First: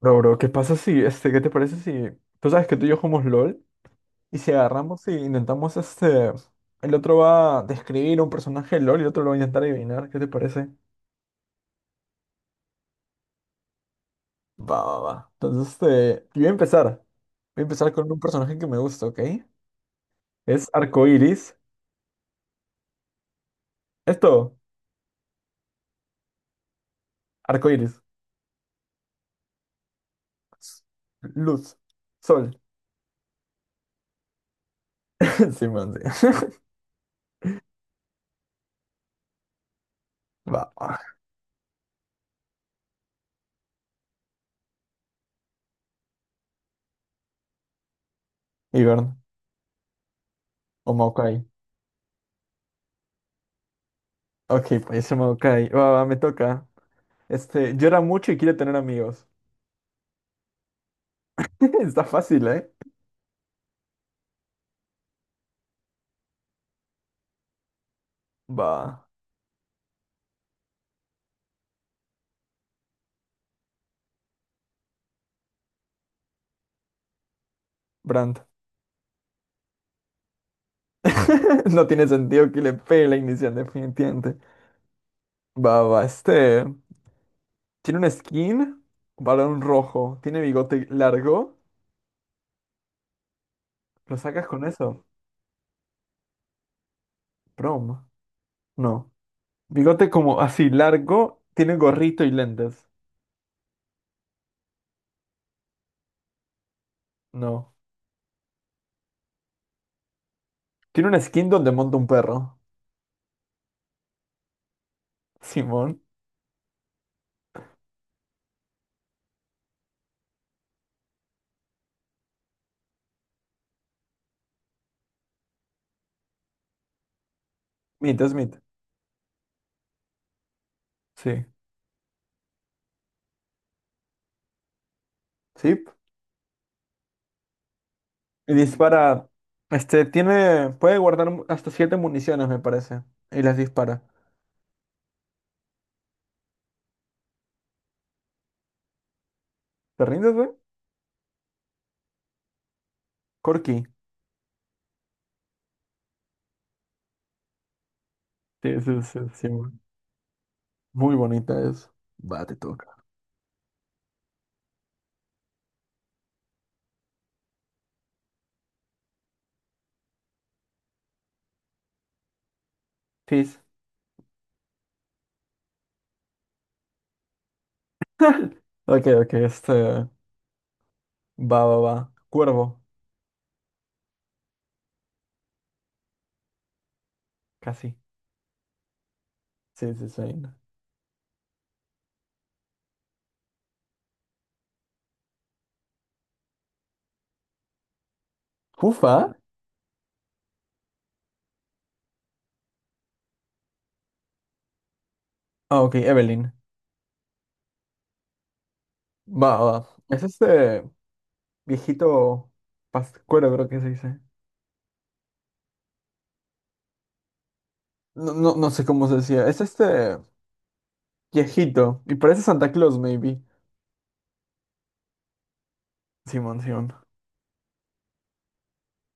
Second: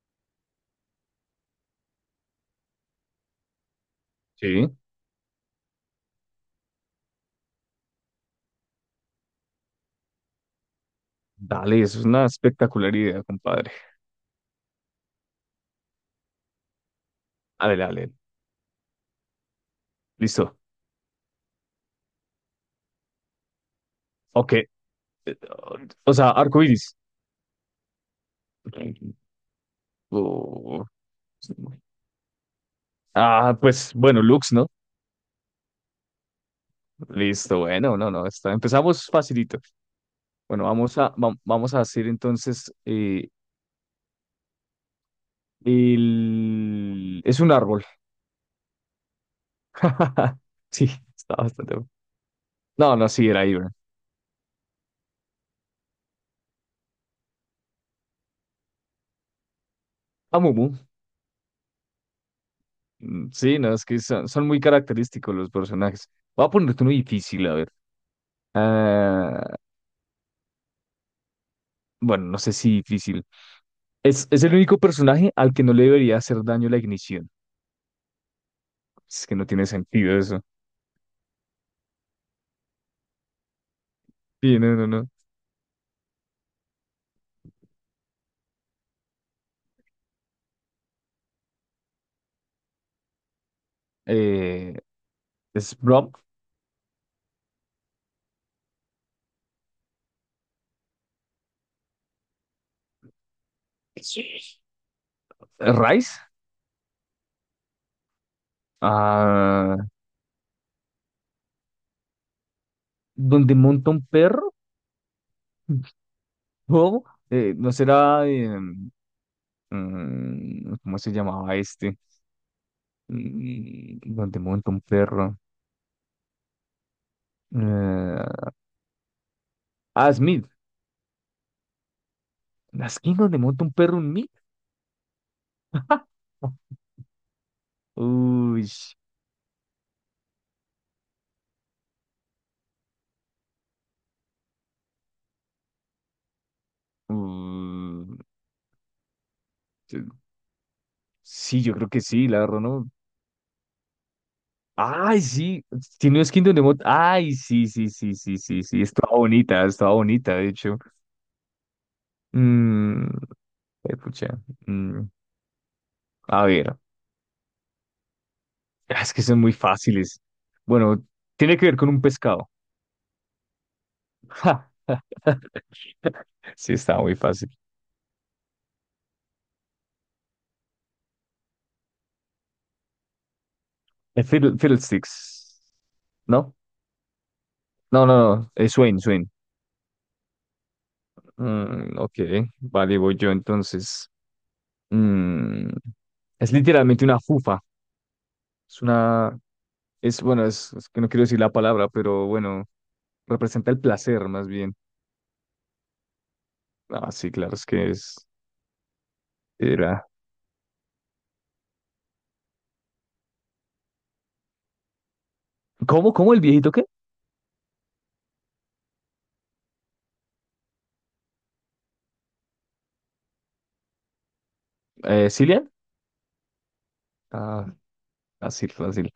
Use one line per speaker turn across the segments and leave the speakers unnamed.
Bro, bro, ¿qué pasa si, qué te parece si, tú sabes que tú y yo jugamos LOL, y si
Sí.
agarramos y intentamos, el otro va a describir un personaje de LOL y el otro lo va a intentar adivinar? ¿Qué te parece?
Dale, eso es una espectacular idea, compadre.
Va, va, va. Entonces, yo voy a empezar. Voy a
Dale,
empezar con
dale.
un personaje que me gusta, ¿ok?
Listo.
Es arcoiris.
Ok.
Esto,
O sea, arcoiris.
arcoiris,
Oh.
luz. Sol.
Ah, pues bueno, Lux, ¿no?
Sí, man, sí.
Listo, bueno, no, no, está. Empezamos facilito. Bueno,
Va.
vamos a hacer entonces Es un árbol.
Ivern.
Sí,
O
está
Maokai.
bastante bueno. No, no, sí, era Ivern.
Ok, pues ese Maokai. Va, va, me toca. Llora mucho y quiere tener amigos.
Amumu.
Está fácil, ¿eh?
Sí, no, es que son muy característicos los personajes. Voy a ponerte uno difícil, a ver.
Va,
Ah, bueno, no sé si difícil. Es el único personaje al que no le debería hacer daño la ignición.
Brandt.
Es que no tiene sentido eso.
No tiene sentido que le pegue la inicial, definitivamente.
Sí, no, no, no.
Va, va, este. Tiene un skin, varón rojo. Tiene bigote largo. ¿Lo sacas con
Eh,
eso?
es Brom.
Prom. No. Bigote como así, largo. Tiene gorrito y lentes.
Sí. Rice.
No.
Ah,
Tiene un skin donde monta un perro.
donde monta un perro.
Simón.
No, no será. ¿Cómo se llamaba este? Donde monta un perro.
Smith,
Eh,
Smith.
ah, Smith.
Sí.
La esquina donde monta un perro, un Meat.
Sí. Y
Uy.
dispara. Este, tiene. Puede guardar hasta 7 municiones, me parece. Y las dispara.
Uy.
¿Te rindes, güey?
Sí, yo creo que sí, la verdad, ¿no?
Corky.
Ay, sí, tiene no es Kingdom Death, ay, sí, sí, sí, sí, sí, sí,
Sí, sí, sí, sí.
estaba bonita, de hecho.
Muy bonita es. Va, te toca.
Mm, Pucha, mm, a ver, ah, es que son muy fáciles. Bueno, tiene que ver con un pescado.
Fizz.
Ja, sí, estaba muy fácil.
Ok, ok, este. Va, va, va. Cuervo.
Fiddlesticks, ¿no?
Casi.
No, no, no, Swain, Swain.
Sí, sí, sí.
Mm, ok, vale, voy yo entonces. Mm, es literalmente una fufa, es
Jufa.
una, bueno, es que no quiero decir la palabra, pero bueno, representa el placer más bien.
Ah, ok, Evelyn.
Ah, sí, claro, es que es,
Va, va.
era.
Es este viejito pascuero, creo que se dice.
¿Cómo el viejito qué?
No, no, no sé cómo se decía. Es este viejito. Y parece Santa Claus, maybe.
¿Cillian?
Simón, Simón.
Ah, fácil, fácil.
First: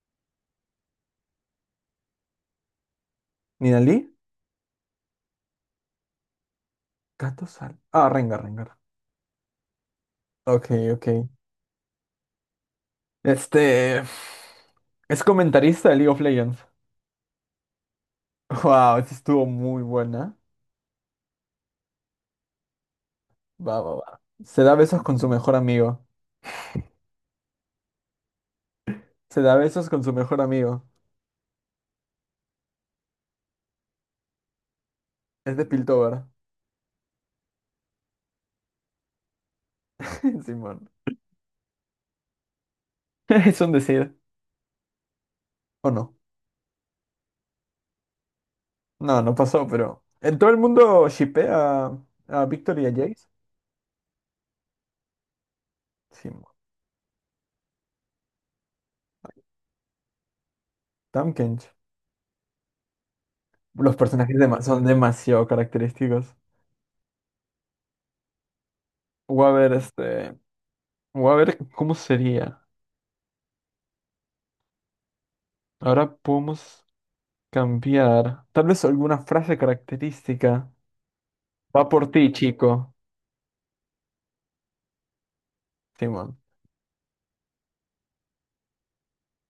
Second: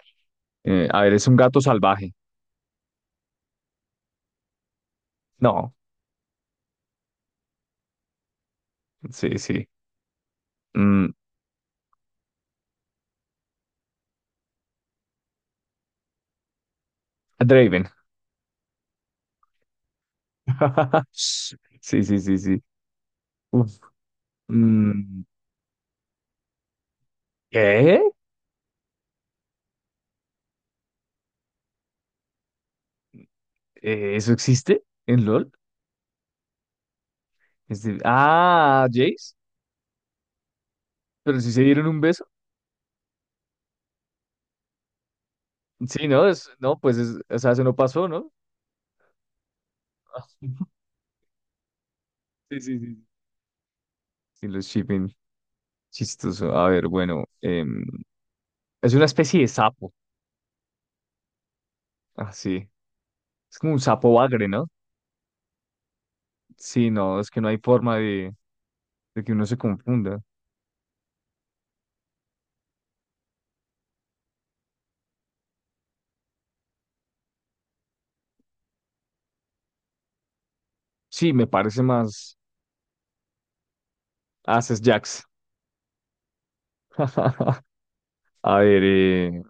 A ver, es un gato salvaje.
¿Ninalí?
No,
Gato sal. Ah, Rengar, Rengar.
sí, sí.
Ok, ok.
Mm,
Este. Es comentarista de League of Legends.
Draven.
Wow, esta estuvo muy buena.
Sí, sí, sí, sí. Uf.
Va, va, va. Se da besos con
Mm,
su mejor amigo.
¿Qué?
Se da besos con su mejor amigo.
¿Eso existe en LOL?
Es de Piltover.
Ah, Jace,
Simón.
pero si se dieron un beso.
Es un decir. ¿O
Sí,
no?
no, es, no, pues es, o sea, eso no pasó, ¿no?
No, no pasó, pero. ¿En todo el mundo shippea a
Sí, sí,
Victor y a
sí,
Jace?
y los shipping, chistoso.
Simón.
A ver, bueno, es una especie de sapo,
Tamkench.
así. Es como un
Los
sapo
personajes
bagre, ¿no?
son demasiado característicos.
Sí, no, es que no hay forma de que uno
Voy a
se
ver,
confunda.
este. Voy a ver cómo sería. Ahora podemos cambiar. Tal vez alguna frase característica.
Sí, me parece
Va por ti,
más
chico.
Ases Jax.
Simón.
A ver,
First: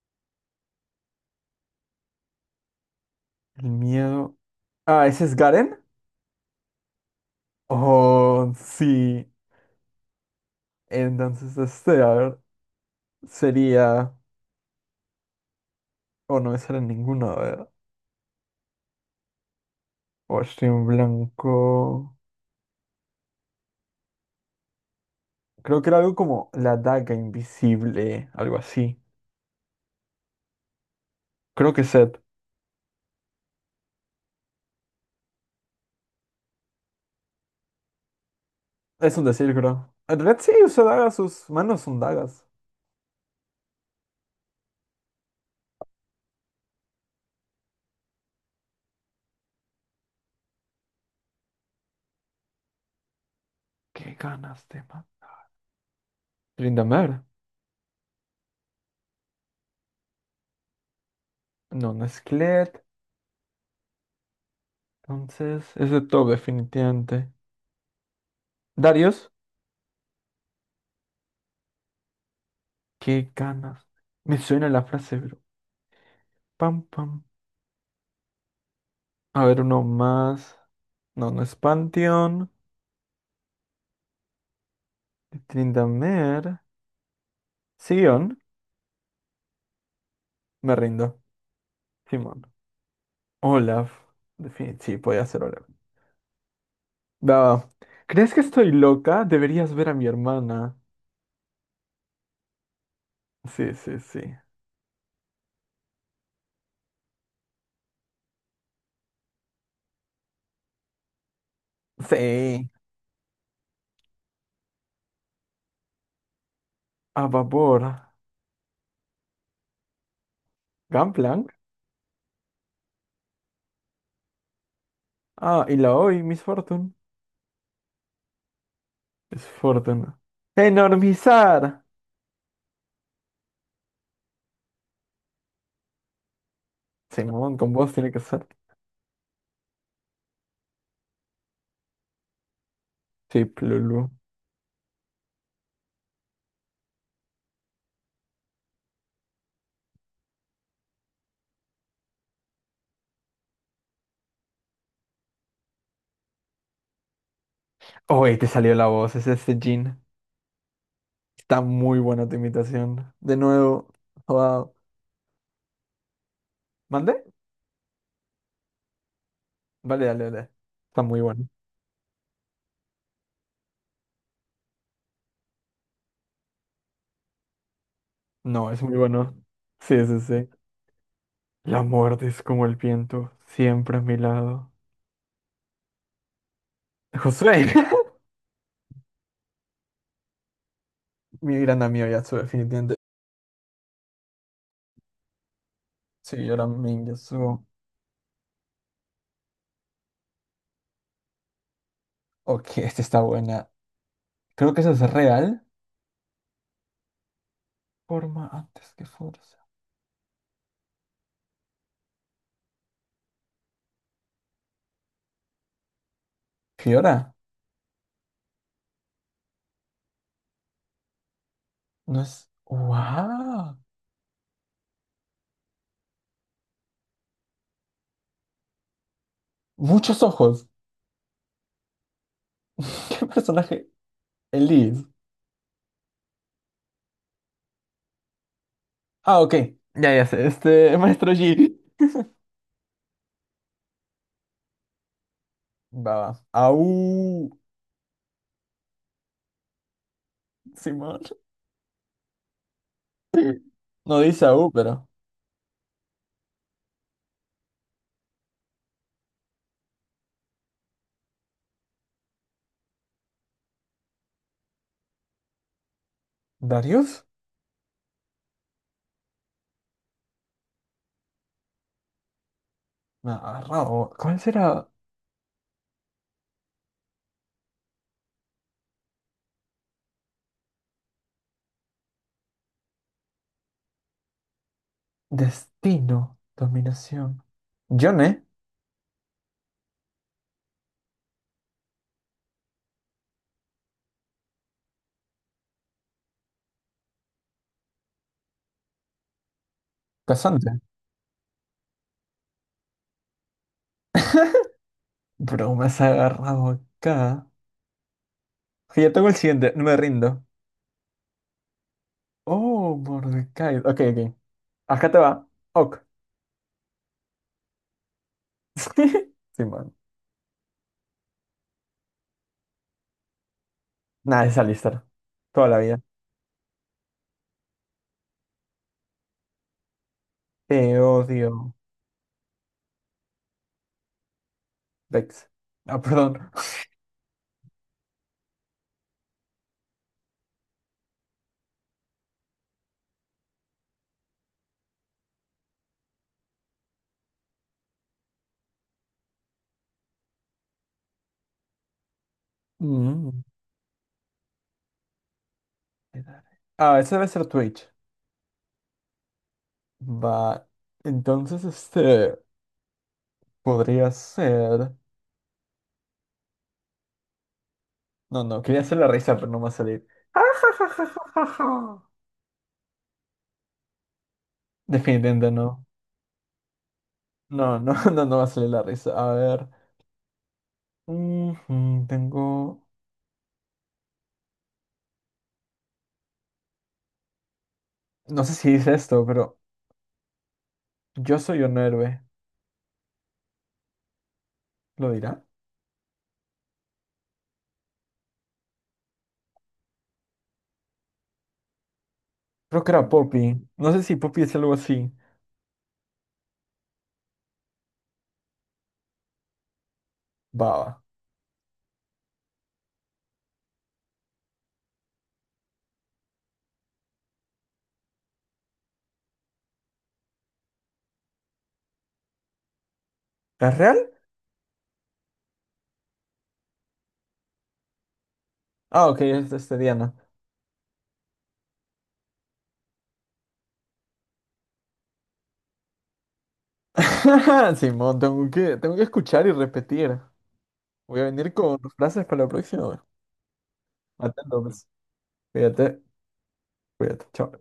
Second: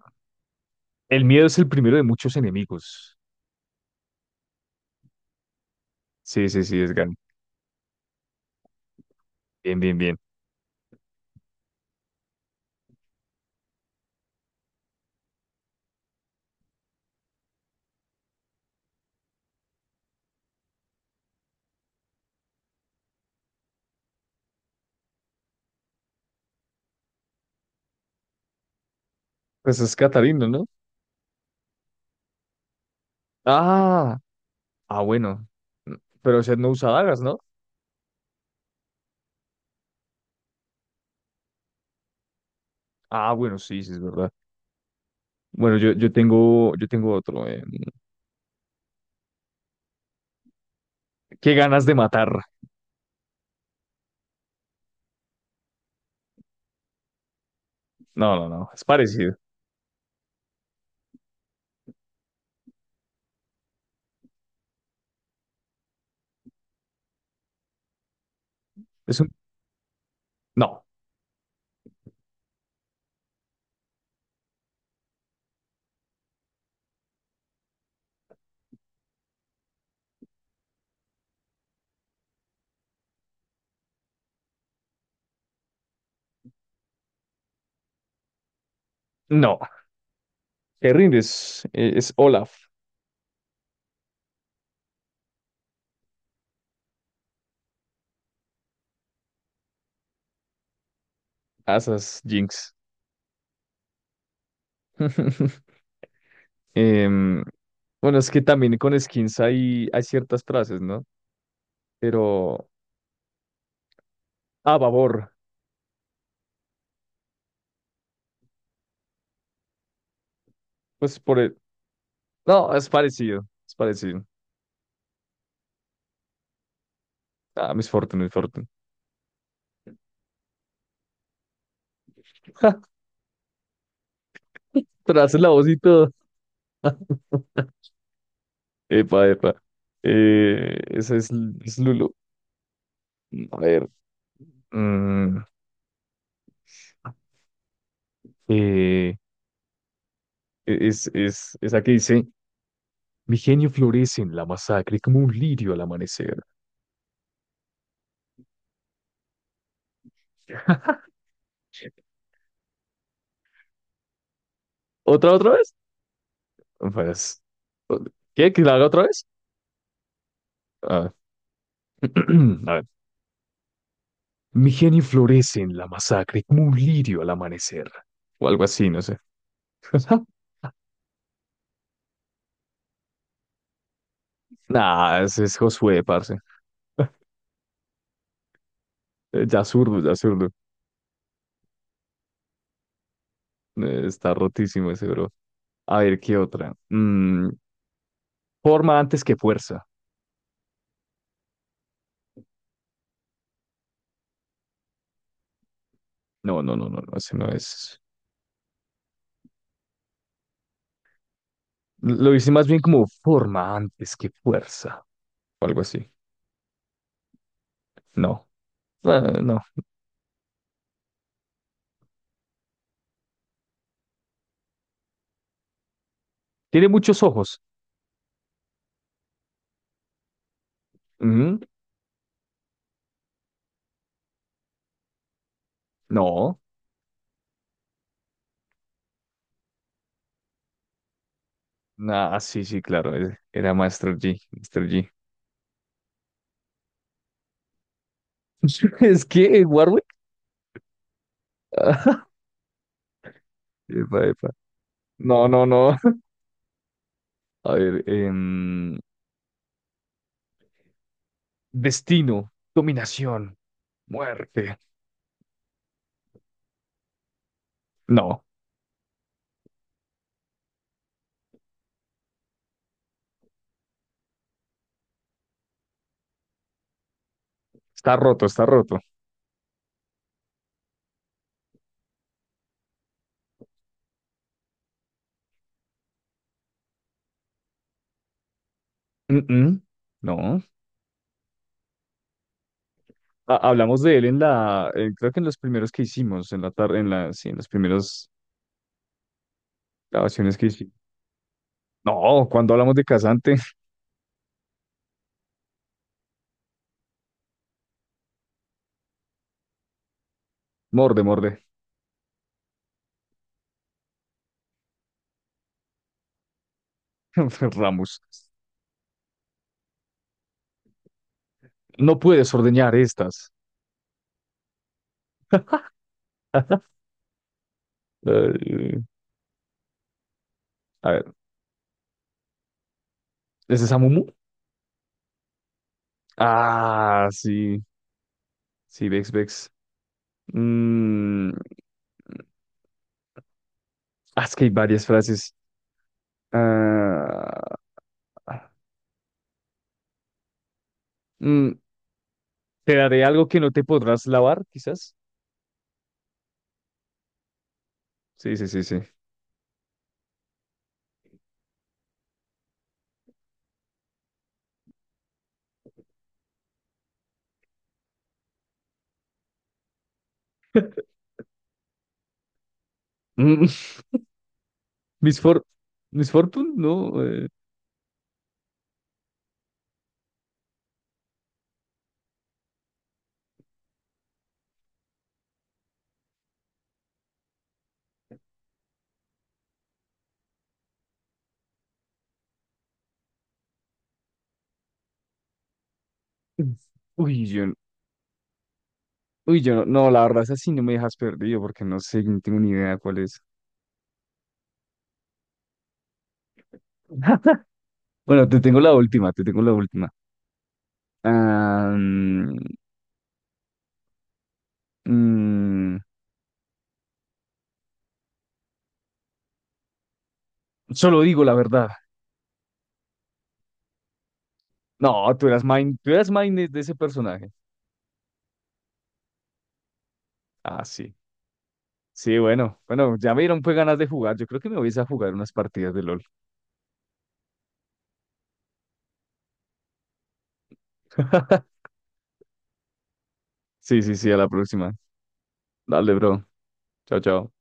el miedo es el primero de muchos enemigos.
El miedo. Ah, ¿ese es Garen?
Sí, sí, sí, es Gan.
Oh, sí.
Bien, bien, bien.
Entonces este, a ver, sería. O no me sale ninguno, a ver. O estoy en blanco. Creo que era algo como la daga invisible, algo así.
Pues es Catarina, ¿no?
Creo que Seth.
Ah, ah, bueno. Pero Seth no usa dagas, ¿no?
Es un decir, creo. En realidad sí, usa dagas, sus manos son dagas.
Ah, bueno, sí, sí, es verdad. Bueno, yo tengo otro. ¿Qué ganas de matar?
Qué ganas, tema. Tryndamere.
No, no, no, es parecido.
No, no es Kled. Entonces, es de todo, definitivamente.
Es un.
Darius.
No,
Qué ganas. Me suena la frase, bro. Pam, pam. A ver, uno más. No, no es Pantheon. Tryndamere. Sion.
no.
Me
Te
rindo.
rindes. Es Olaf.
Simón. Olaf. Sí, podía ser Olaf. Va, ¿crees que estoy loca? Deberías ver a mi hermana.
Asas, Jinx.
Sí, sí, sí.
Em, bueno, es que también con skins hay ciertas frases, ¿no? Pero.
Sí.
Ah, babor.
A vapor.
Pues por
Gangplank.
el. No, es parecido. Es parecido.
Ah, y la hoy, Miss Fortune.
Ah, Miss Fortune, Miss Fortune.
Es Fortune. ¡Enormizar!
Pero hace la voz y todo.
Simón, con voz tiene que ser.
Epa, epa. Esa es Lulu.
Sí,
A ver.
Lulu.
mm, eh, es la que dice, mi genio florece en la masacre como un lirio al amanecer.
Oye, te salió la voz, es este Jean. Está muy buena tu imitación. De nuevo, wow.
¿Otra vez?
¿Mandé?
Pues, ¿qué? ¿Que la haga otra vez?
Vale, dale, dale. Está
Ah,
muy bueno.
a ver. Mi genio florece en la masacre como un lirio al amanecer. O algo
No, es
así,
muy
no sé.
bueno. Sí, sí, sí. La muerte es como el viento, siempre a mi lado.
Nah, ese es Josué, parce.
Josué.
Ya zurdo, ya zurdo.
Mi gran amigo Yasuo, definitivamente.
Está rotísimo ese bro. A ver, ¿qué
Sí, yo
otra?
también Yasuo.
Forma antes que fuerza.
Ok, esta está buena. Creo que eso es real.
No, no, no, no, no, ese no es.
Forma antes que fuerza.
Lo hice más bien como forma antes que fuerza. O algo así.
Fiora.
No, ah, no.
No es. ¡Wow!
Tiene muchos ojos.
Muchos ojos.
Ujú.
¿Qué personaje? Elise.
No.
Ah, ok. Ya sé. Este, Maestro Yi.
Ah, sí, sí, claro. Era Master G. Master G.
Va, va. Au,
Es que Warwick.
Simón. No
Epa,
dice
epa.
au, pero.
No, no, no. A ver, destino, dominación, muerte.
¿Darius?
No,
Me ha agarrado. ¿Cuál será?
está roto, está roto.
Destino, dominación. Yone,
Mm-mm. No. Hablamos de él creo que en los primeros que hicimos, en la tarde, sí, en las primeras grabaciones que
casante.
hicimos. No, cuando hablamos de Casante.
Bro, me has agarrado acá. Ok, ya tengo el siguiente, no me rindo.
Morde, morde.
Oh, Mordecai. Ok, ok. Acá te va. Ok.
Ramos,
Simón.
no puedes ordeñar estas.
Nada, es Alistar. Toda la vida.
Eh,
Te
a ver,
odio,
¿es de Samumu?
Vex. Ah, perdón.
Ah, sí, sí, Vex, Vex. Mm, ah, es que hay varias frases. Ah, mm, te daré
Mm.
algo que no te podrás lavar, quizás.
Ah, ese debe ser Twitch.
Sí, sí, sí, sí.
Va, entonces este podría ser. No, no, quería hacer la risa, pero no va a salir.
Mm, Miss
Definitivamente
For-
no.
Miss Fortune, no.
No, no, no, no va a salir la risa. A ver. Ujú, tengo. No sé si dice esto, pero yo soy un héroe. ¿Lo dirá?
Uy, yo no, no, la verdad, esa sí no me dejas perdido porque no sé, no tengo ni
Creo que
idea
era
cuál es.
Poppy. No sé si Poppy es algo así.
Bueno, te tengo la última, te tengo la última.
Baba.
Ah, mm, solo digo la verdad.
¿Es real?
No, tú eras main de ese personaje.
Ah, ok, es este Diana.
Ah, sí. Sí, bueno, bueno, ya me dieron pues ganas de jugar. Yo creo que me voy a ir a jugar unas partidas de LOL.
Simón, tengo que escuchar y repetir. Voy a venir con frases para la próxima.
Sí, sí, sí, a la
Atento, pues.
próxima.
Cuídate,
Dale, bro. Chao,
cuídate, chao.
chao.